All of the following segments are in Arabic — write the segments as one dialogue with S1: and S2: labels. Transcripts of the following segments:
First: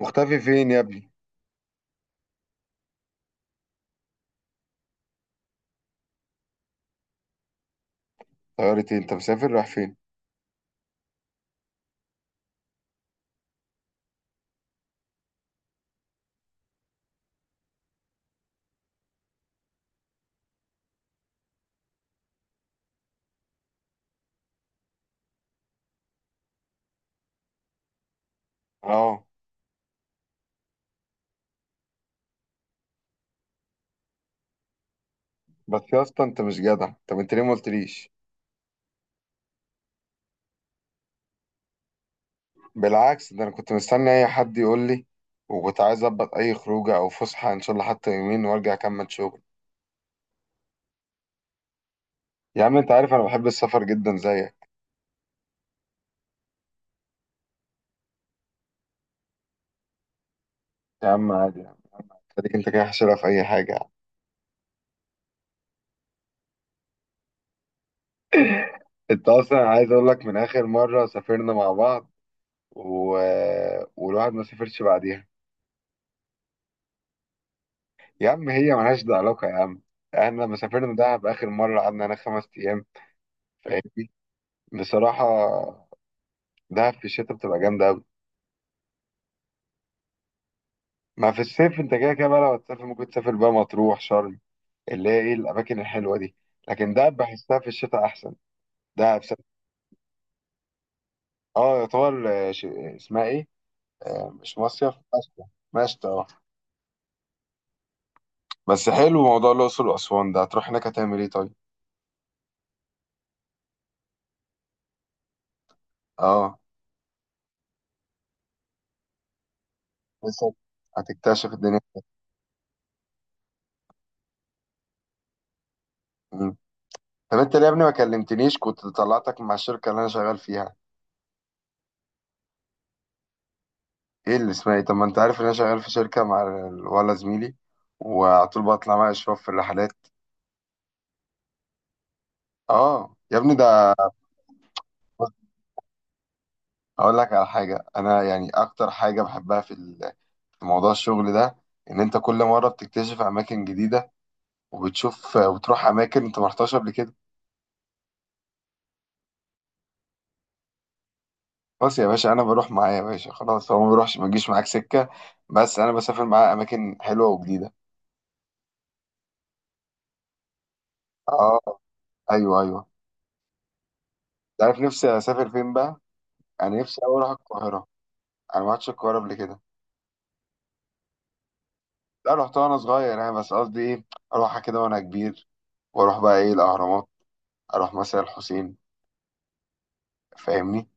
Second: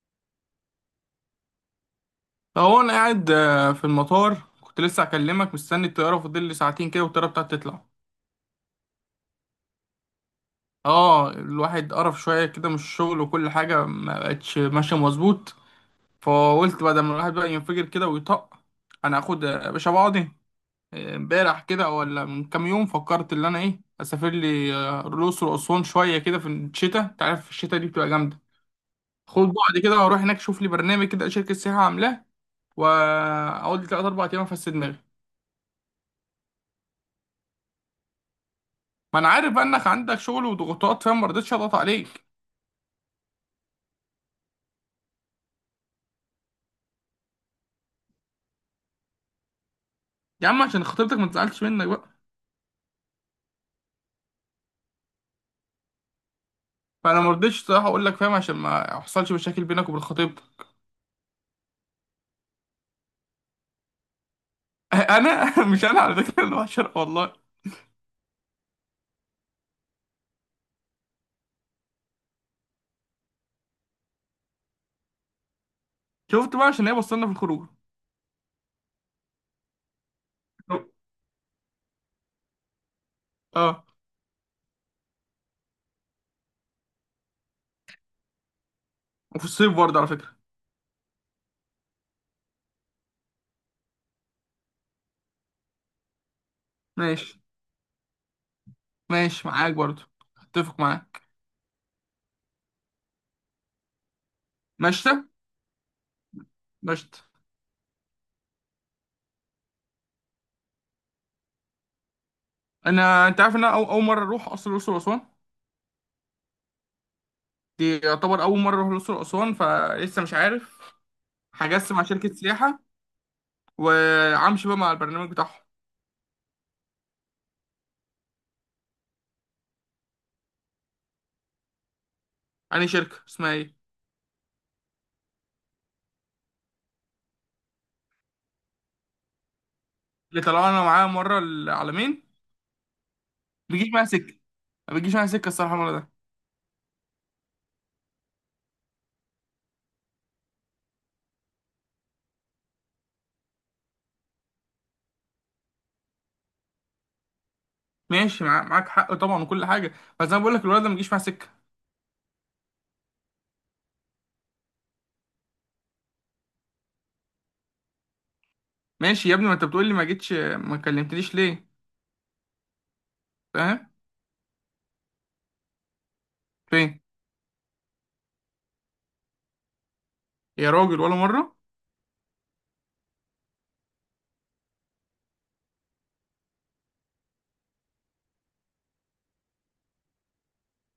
S1: مختفي فين يا ابني؟
S2: هو انا قاعد آه، في المطار كنت لسه هكلمك، مستني الطياره. فاضل لي ساعتين كده والطياره بتاعتي تطلع.
S1: طيارتي انت مسافر رايح فين؟
S2: اه، الواحد قرف شويه كده من الشغل وكل حاجه ما بقتش ماشيه مظبوط. فقلت بدل ما الواحد بقى ينفجر كده ويطق، انا هاخد يا باشا بعضي. امبارح كده ولا من كام يوم فكرت ان انا ايه اسافر لي الاقصر واسوان شويه كده في الشتاء. انت عارف الشتاء دي بتبقى جامده.
S1: اه،
S2: خد بعضي كده واروح هناك، اشوف لي برنامج كده شركه سياحه عاملاه، واقعد لي 3 4 ايام افسد دماغي.
S1: بس يا اسطى انت مش جدع، طب انت ليه ما قلتليش؟
S2: ما انا عارف بقى انك عندك شغل وضغوطات، فاهم، ما رضيتش اضغط عليك.
S1: بالعكس، ده انا كنت مستني اي حد يقول لي، وكنت عايز اظبط اي خروجه او فسحه ان شاء الله حتى يومين وارجع اكمل شغل.
S2: يا عم عشان خطيبتك ما تزعلش منك بقى.
S1: يا عم انت عارف انا بحب السفر جدا زيك.
S2: فانا ما رضيتش صراحه اقول لك، فاهم، عشان ما يحصلش مشاكل بينك وبين خطيبتك.
S1: يا عم عادي يعني، خليك انت كده حشرها في اي حاجه يعني.
S2: انا مش انا على فكره، انا بشر والله.
S1: انت اصلا عايز اقول لك، من اخر مره سافرنا مع بعض و... والواحد ما سافرش بعديها.
S2: شفت بقى عشان هي بصلنا في الخروج.
S1: يا عم هي ملهاش ده علاقه يا عم، احنا لما سافرنا دهب اخر مره قعدنا انا خمس ايام. فاهم؟
S2: اه،
S1: بصراحة، دهب في الشتاء بتبقى جامدة أوي.
S2: وفي الصيف برضه على فكره.
S1: ما في الصيف أنت كده كده بقى، لو هتسافر ممكن تسافر بقى مطروح، شرم، اللي هي إيه الأماكن الحلوة دي. لكن دهب
S2: ماشي.
S1: بحسها في الشتاء أحسن. دهب س...
S2: ماشي معاك برضه. اتفق معاك.
S1: أه يعتبر اسمها إيه؟ مش مصيف،
S2: مشتى.
S1: مشتى. مشتى أه.
S2: مشتى.
S1: بس حلو موضوع الأقصر وأسوان، ده هتروح هناك هتعمل إيه طيب؟
S2: انت عارف ان انا اول مره اروح اصلا الاقصر واسوان.
S1: أه.
S2: دي يعتبر اول مره اروح الاقصر واسوان، فلسه مش
S1: لسه،
S2: عارف.
S1: هتكتشف الدنيا.
S2: هجسم مع شركه سياحه، وامشي بقى مع البرنامج بتاعهم.
S1: مم. طب أنت ليه يا ابني ما كلمتنيش؟ كنت طلعتك مع الشركة اللي أنا شغال فيها.
S2: يعني شركة اسمها ايه؟
S1: ايه اللي اسمها ايه؟ طب ما انت عارف ان انا شغال في شركه مع ولا زميلي، وعلى طول بطلع مع اشراف في الرحلات.
S2: اللي طلعنا معاه مرة العالمين.
S1: اه يا ابني
S2: ما بيجيش
S1: ده.
S2: معاها سكة. ما بيجيش معاها سكة الصراحة المرة ده.
S1: اقول لك على حاجه، انا يعني اكتر حاجه بحبها في في موضوع الشغل ده، ان انت كل مره بتكتشف اماكن جديده، وبتشوف وتروح اماكن انت ما رحتهاش قبل كده.
S2: ماشي، معاك حق طبعا وكل حاجة. بس انا بقول لك الولد ده ما بيجيش معاه سكة.
S1: خلاص يا باشا، انا بروح معاه يا باشا، خلاص هو ما بيروحش ما بيجيش معاك سكه، بس انا بسافر معاه اماكن حلوه وجديده.
S2: ماشي يا ابني، ما انت بتقول لي ما جيتش ما كلمتنيش ليه؟
S1: اه. ايوه ايوه.
S2: فاهم.
S1: انت عارف نفسي اسافر فين بقى؟ انا
S2: فين؟
S1: نفسي أوي اروح القاهره. انا ما رحتش القاهره قبل كده.
S2: يا راجل، ولا مرة؟
S1: لا، رحت وانا صغير يعني، بس قصدي ايه، اروحها كده وانا كبير، واروح بقى ايه الاهرامات، اروح مثلا الحسين، فاهمني،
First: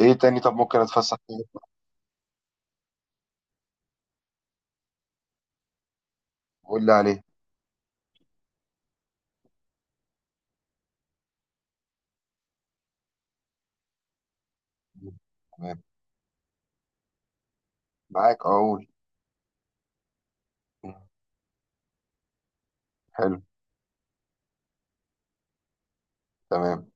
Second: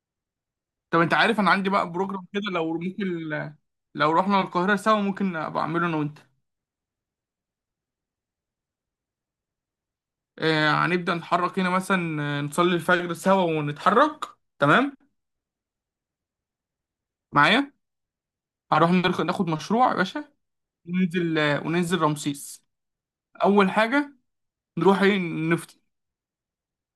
S1: ايه تاني طب ممكن
S2: طب انت
S1: اتفسح
S2: عارف انا
S1: فيه؟
S2: عندي بقى بروجرام كده، لو ممكن لو رحنا القاهرة سوا ممكن ابقى اعمله انا وانت.
S1: قول لي عليه.
S2: هنبدأ نتحرك هنا مثلا، نصلي الفجر سوا ونتحرك. تمام.
S1: تمام.
S2: معايا.
S1: معاك، اقول.
S2: هنروح ناخد مشروع يا باشا، وننزل رمسيس.
S1: حلو.
S2: اول حاجه نروح ايه نفطر.
S1: تمام.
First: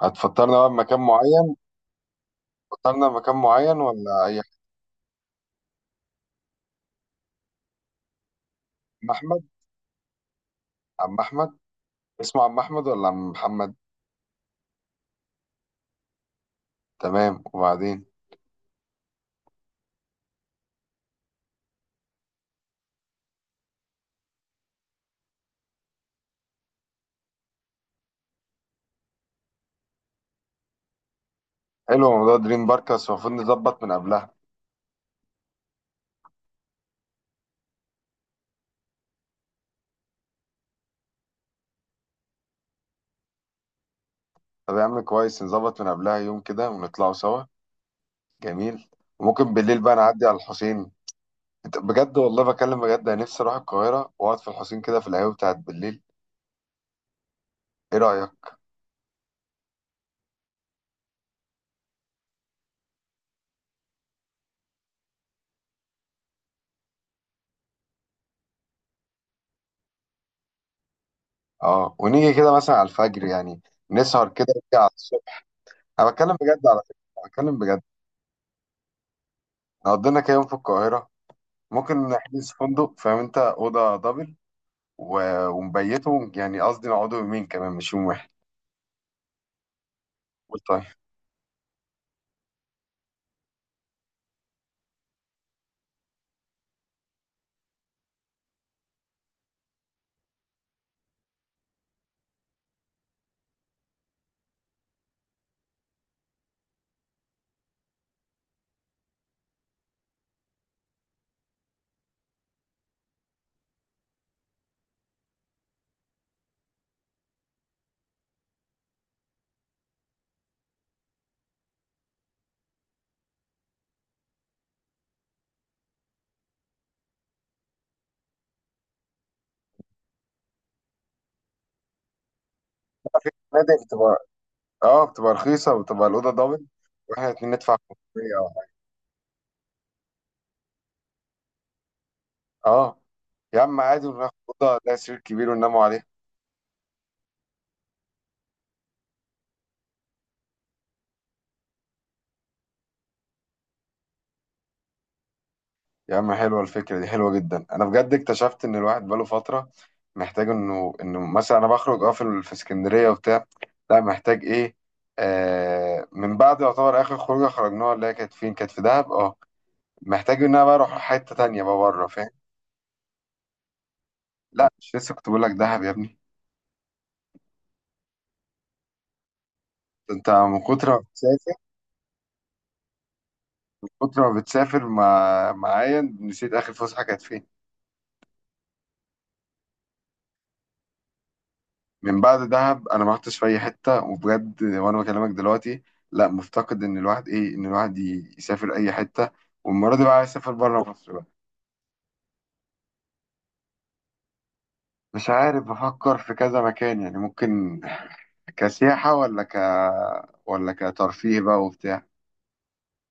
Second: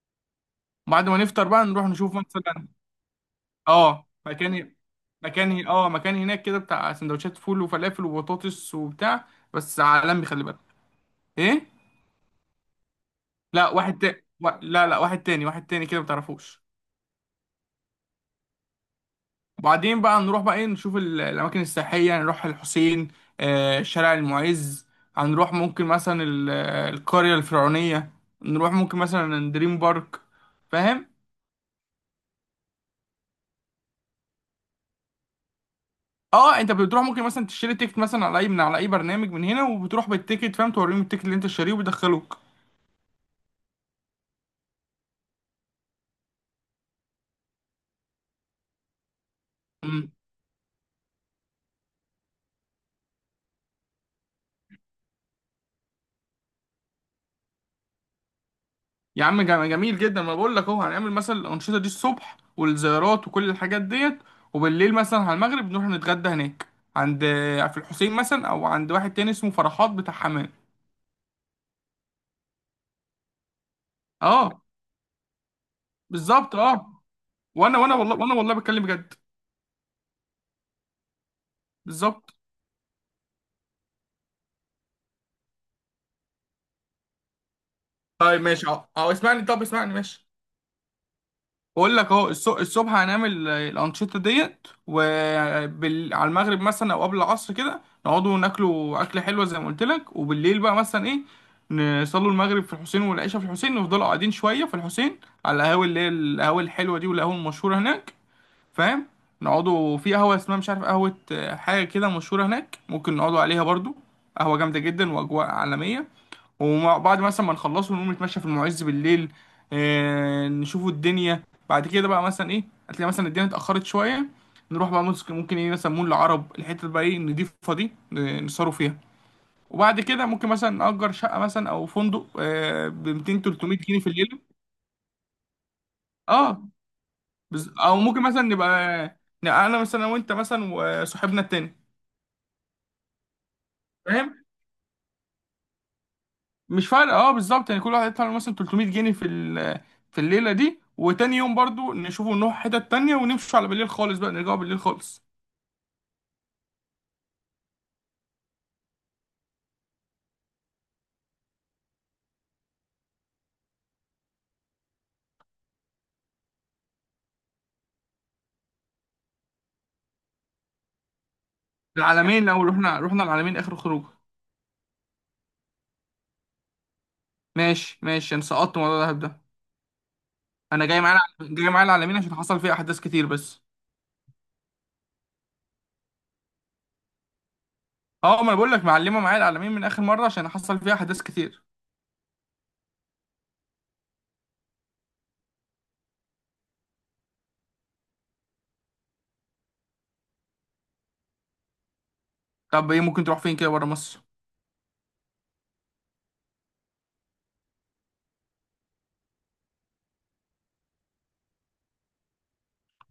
S1: هتفطرنا بقى بمكان
S2: بعد ما نفطر
S1: معين؟
S2: بقى نروح نشوف مثلا.
S1: فطرنا بمكان معين
S2: اه،
S1: ولا اي حاجة؟
S2: مكان. مكان هناك كده، بتاع سندوتشات فول وفلافل وبطاطس
S1: عم
S2: وبتاع.
S1: احمد.
S2: بس عالمي، خلي بالك.
S1: عم احمد.
S2: ايه؟
S1: اسمه عم احمد ولا عم
S2: لا
S1: محمد؟
S2: واحد تاني لا، لا، واحد تاني واحد تاني كده ما تعرفوش.
S1: تمام، وبعدين؟
S2: وبعدين بقى نروح بقى ايه، نشوف الاماكن السياحيه، نروح الحسين، شارع المعز. هنروح ممكن مثلا القريه الفرعونيه، نروح ممكن مثلا دريم بارك. فاهم.
S1: حلو موضوع دريم بارك، بس المفروض نظبط من قبلها.
S2: اه، انت بتروح ممكن مثلا تشتري تيكت مثلا على اي، من على اي برنامج من هنا، وبتروح بالتيكت، فاهم، توريهم التيكت اللي انت شاريه وبيدخلوك.
S1: طب يا عم كويس، نظبط من قبلها يوم كده ونطلعوا سوا. جميل. وممكن بالليل بقى
S2: امم.
S1: نعدي على الحسين. انت بجد والله بكلم بجد، انا نفسي اروح القاهره واقعد في الحسين كده في القهوه بتاعت بالليل. ايه رايك؟
S2: يا عم جميل جدا. ما بقول لك اهو هنعمل مثلا الانشطه دي الصبح والزيارات وكل الحاجات ديت. وبالليل مثلا على المغرب نروح نتغدى هناك. عند، في الحسين مثلا، او عند واحد تاني اسمه فرحات بتاع حمام.
S1: اه، ونيجي كده مثلا على الفجر يعني، نسهر كده
S2: اه،
S1: ونيجي على الصبح. انا بتكلم
S2: بالظبط،
S1: بجد على
S2: اه.
S1: فكره، بتكلم
S2: وانا
S1: بجد.
S2: وانا والله وانا والله بتكلم بجد.
S1: نقضي لنا كده يوم في القاهره، ممكن
S2: بالظبط.
S1: نحجز فندق فاهم انت، اوضه دبل، ونبيته، يعني قصدي نقعدوا يومين كمان مش يوم واحد.
S2: طيب ماشي، اه، اه، اسمعني، طب اسمعني، ماشي.
S1: قول طيب.
S2: بقول لك اهو الصبح هنعمل الانشطه ديت، وعلى المغرب مثلا او قبل العصر كده نقعدوا ناكلوا اكله حلوه زي ما قلت لك، وبالليل بقى مثلا ايه، نصلوا المغرب في الحسين والعشاء في الحسين، نفضلوا قاعدين شويه في الحسين على القهاوي اللي هي القهاوي الحلوه دي، والقهوه المشهوره هناك، فاهم. نقعدوا في قهوه اسمها مش عارف، قهوه حاجه كده مشهوره هناك، ممكن نقعدوا عليها برضو. قهوه جامده جدا واجواء عالميه. وبعد مثلا ما نخلصه نقوم نتمشى في المعز بالليل، نشوفوا الدنيا. بعد كده بقى مثلا ايه، هتلاقي مثلا الدنيا اتأخرت شوية. نروح بقى ممكن ايه، مثلا مول العرب الحتة بقى ايه نضيفها دي، نسهروا فيها. وبعد كده ممكن مثلا نأجر شقة مثلا أو فندق، ب 200
S1: نادي
S2: 300 جنيه في
S1: بتبقى،
S2: الليل.
S1: اه بتبقى رخيصه وبتبقى الاوضه دبل،
S2: اه.
S1: واحنا الاتنين ندفع
S2: أو ممكن
S1: 500
S2: مثلا
S1: أو
S2: نبقى،
S1: حاجة.
S2: نبقى أنا مثلا وأنت مثلا وصاحبنا التاني،
S1: اه يا عم عادي، وناخد
S2: فاهم.
S1: اوضه لها سرير كبير ونناموا عليه.
S2: مش فارقه، اه، بالظبط. يعني كل واحد يدفع له مثلا 300 جنيه في في الليله دي، وتاني يوم برضو نشوفه، نروح حتت تانية، ونمشي على بالليل خالص، بقى نرجعوا بالليل خالص.
S1: يا عم حلوة الفكرة دي، حلوة جدا. أنا بجد اكتشفت إن الواحد بقاله فترة محتاج إنه مثلا أنا بخرج أه في في اسكندرية وبتاع. لا محتاج إيه، آه من بعد يعتبر آخر خروجة خرجناها اللي هي كانت فين، كانت في دهب أه. محتاج إن أنا بقى أروح حتة تانية بقى بره، فاهم.
S2: العلمين، لو رحنا العلمين اخر خروج.
S1: لا مش لسه، كنت بقول لك دهب يا ابني.
S2: ماشي، ماشي، انا سقطت موضوع الدهب ده.
S1: أنت من
S2: انا
S1: كتر ما
S2: جاي معايا الع-
S1: بتسافر،
S2: جاي معايا العلمين عشان حصل فيها احداث كتير بس.
S1: من كتر ما بتسافر معايا نسيت آخر فسحة كانت فين.
S2: اه، ما انا بقول لك معلمه معايا العلمين من اخر مره عشان حصل فيها احداث كتير.
S1: من بعد دهب انا ما رحتش في اي حته وبجد، وانا بكلمك دلوقتي. لا، مفتقد ان الواحد ايه، ان الواحد يسافر اي حته. والمره دي بقى عايز اسافر بره مصر بقى.
S2: طب ايه ممكن تروح فين كده بره مصر؟
S1: مش عارف، بفكر في كذا مكان يعني، ممكن كسياحه، ولا ك، ولا كترفيه بقى وبتاع.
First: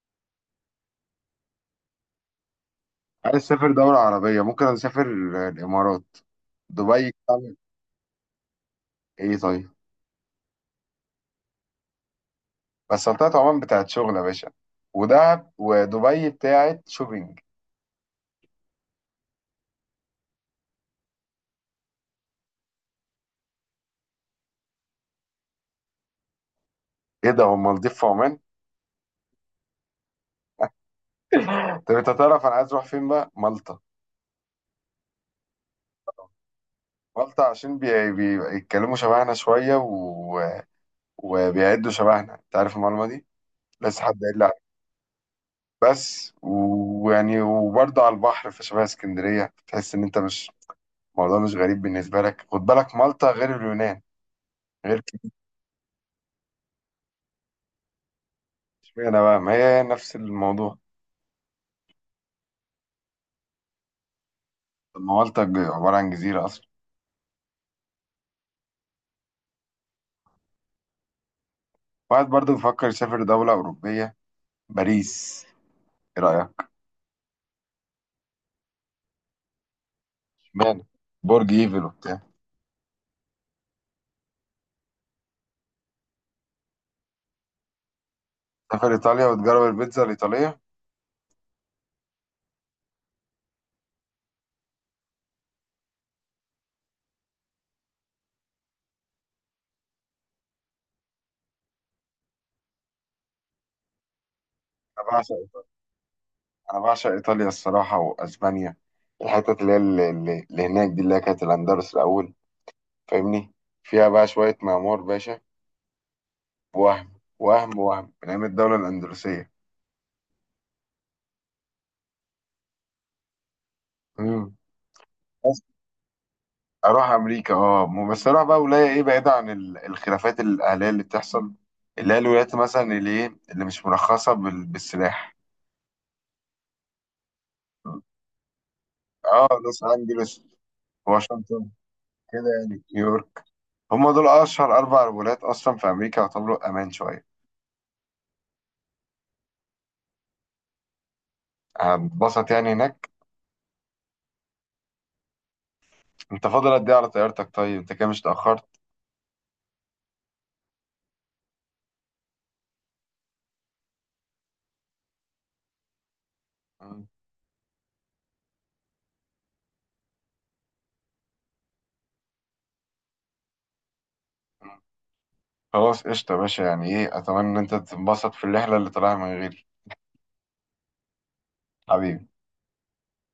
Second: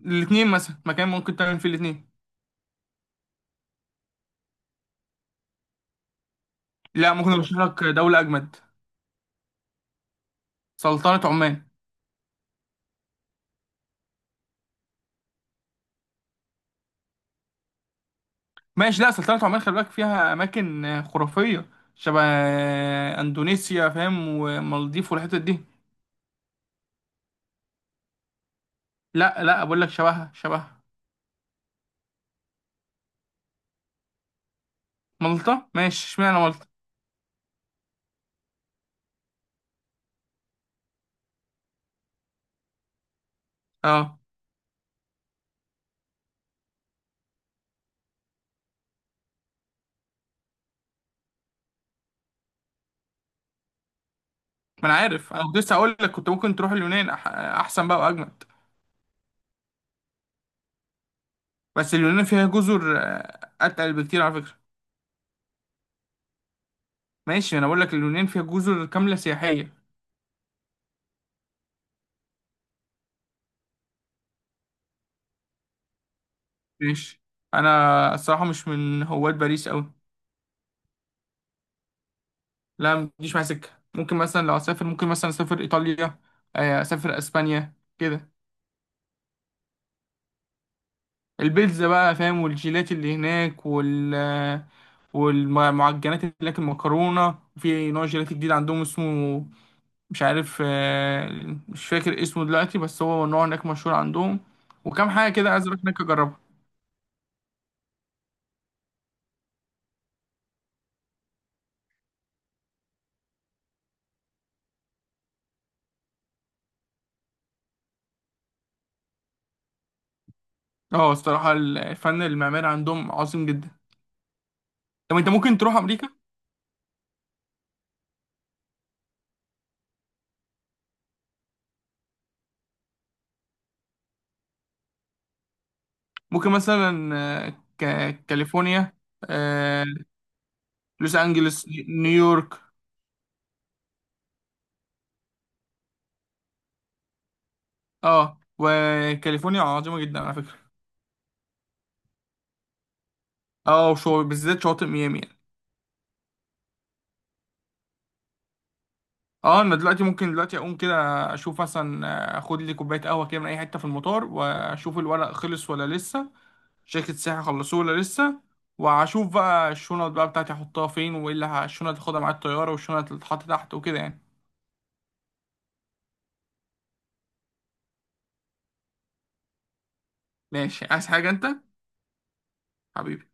S2: الاثنين، مثلا مكان ممكن تعمل فيه الاثنين.
S1: عايز اسافر دوله عربيه، ممكن اسافر الامارات. دبي
S2: لا، ممكن
S1: بتعمل
S2: ارشح لك دوله اجمد.
S1: ايه طيب؟
S2: سلطنه عمان.
S1: بس سلطنة عمان بتاعت شغل يا باشا، ودهب ودبي بتاعت شوبينج.
S2: ماشي، لا سلطنة عمان خلي بالك فيها أماكن خرافية. شبه أندونيسيا، فاهم، ومالديف والحتت دي.
S1: ايه ده، هو المالديف في عمان؟
S2: لا، لا، بقول لك شبهها، شبهها.
S1: طب انت تعرف انا عايز اروح فين بقى؟ مالطا.
S2: مالطا. ماشي، اشمعنى مالطا؟
S1: مالطا عشان بيتكلموا شبهنا شوية وبيعدوا شبهنا، انت عارف المعلومة دي لسه
S2: اه،
S1: حد قايل لي عليها. بس ويعني، وبرضه على البحر فشبه اسكندرية، تحس ان انت مش الموضوع مش غريب بالنسبة لك. خد بالك مالطا غير اليونان.
S2: ما أنا
S1: غير كده
S2: عارف، أنا كنت لسه أقول لك كنت ممكن تروح اليونان أحسن بقى وأجمد.
S1: اشمعنى بقى، ما هي نفس الموضوع.
S2: بس اليونان فيها جزر أتقل بكتير على فكرة.
S1: طب ما مالطا عبارة عن جزيرة أصلا.
S2: ماشي، أنا بقول لك اليونان فيها جزر كاملة سياحية.
S1: واحد برضه بيفكر يسافر دولة أوروبية، باريس، ايه رأيك؟
S2: ماشي. أنا الصراحة مش من هواة باريس أوي.
S1: اشمعنى؟ برج ايفل وبتاع.
S2: لا، ما تجيش معايا سكة. ممكن مثلا لو أسافر ممكن مثلا أسافر إيطاليا، أسافر أسبانيا كده.
S1: سافر إيطاليا وتجرب البيتزا الإيطالية.
S2: البيتزا بقى، فاهم، والجيلات اللي هناك والمعجنات اللي هناك، المكرونة، في نوع جيلاتي جديد عندهم اسمه مش عارف، مش فاكر اسمه دلوقتي، بس هو نوع هناك مشهور عندهم.
S1: أنا
S2: وكم حاجة كده
S1: بعشق
S2: عايز اروح هناك اجربها.
S1: انا بعشق ايطاليا الصراحه، واسبانيا. الحتت اللي هي اللي، اللي هناك دي، اللي هي كانت الاندلس الاول، فاهمني، فيها بقى شويه معمار باشا، وهم وهم من ايام الدوله الاندلسيه.
S2: اه، الصراحة الفن المعماري عندهم عظيم جدا.
S1: امم.
S2: طب انت ممكن
S1: بس
S2: تروح امريكا.
S1: اروح امريكا اه، بس اروح بقى ولايه ايه بعيده عن الخلافات الاهليه اللي بتحصل، اللي هي الولايات مثلا اللي ايه اللي مش مرخصه بالسلاح.
S2: ممكن مثلا آه، كاليفورنيا،
S1: اه، لوس
S2: آه،
S1: انجلوس،
S2: لوس انجلوس،
S1: واشنطن، كده
S2: نيويورك.
S1: يعني، نيويورك. هم دول اشهر اربع ولايات اصلا في امريكا، يعتبروا امان شويه.
S2: اه، وكاليفورنيا عظيمة جدا على فكرة.
S1: هتبسط يعني هناك.
S2: اه، وشو بالذات شواطئ ميامي.
S1: انت فاضل قد ايه على طيارتك طيب؟ انت كده مش اتأخرت؟
S2: اه، انا دلوقتي، ممكن دلوقتي اقوم كده، اشوف مثلا اخد لي كوبايه قهوه كده من اي حته في المطار، واشوف الورق خلص ولا لسه،
S1: مم.
S2: شركه السياحه خلصوه ولا لسه. واشوف بقى الشنط بقى بتاعتي احطها فين، وايه اللي الشنط اللي هاخدها مع الطياره والشنط اللي تتحط تحت، وكده يعني.
S1: خلاص قشطة يا باشا، يعني ايه، اتمنى ان انت تتبسط في الرحلة اللي طالعها من غيري.
S2: ماشي، عايز حاجه انت؟
S1: حبيبي.
S2: حبيبي.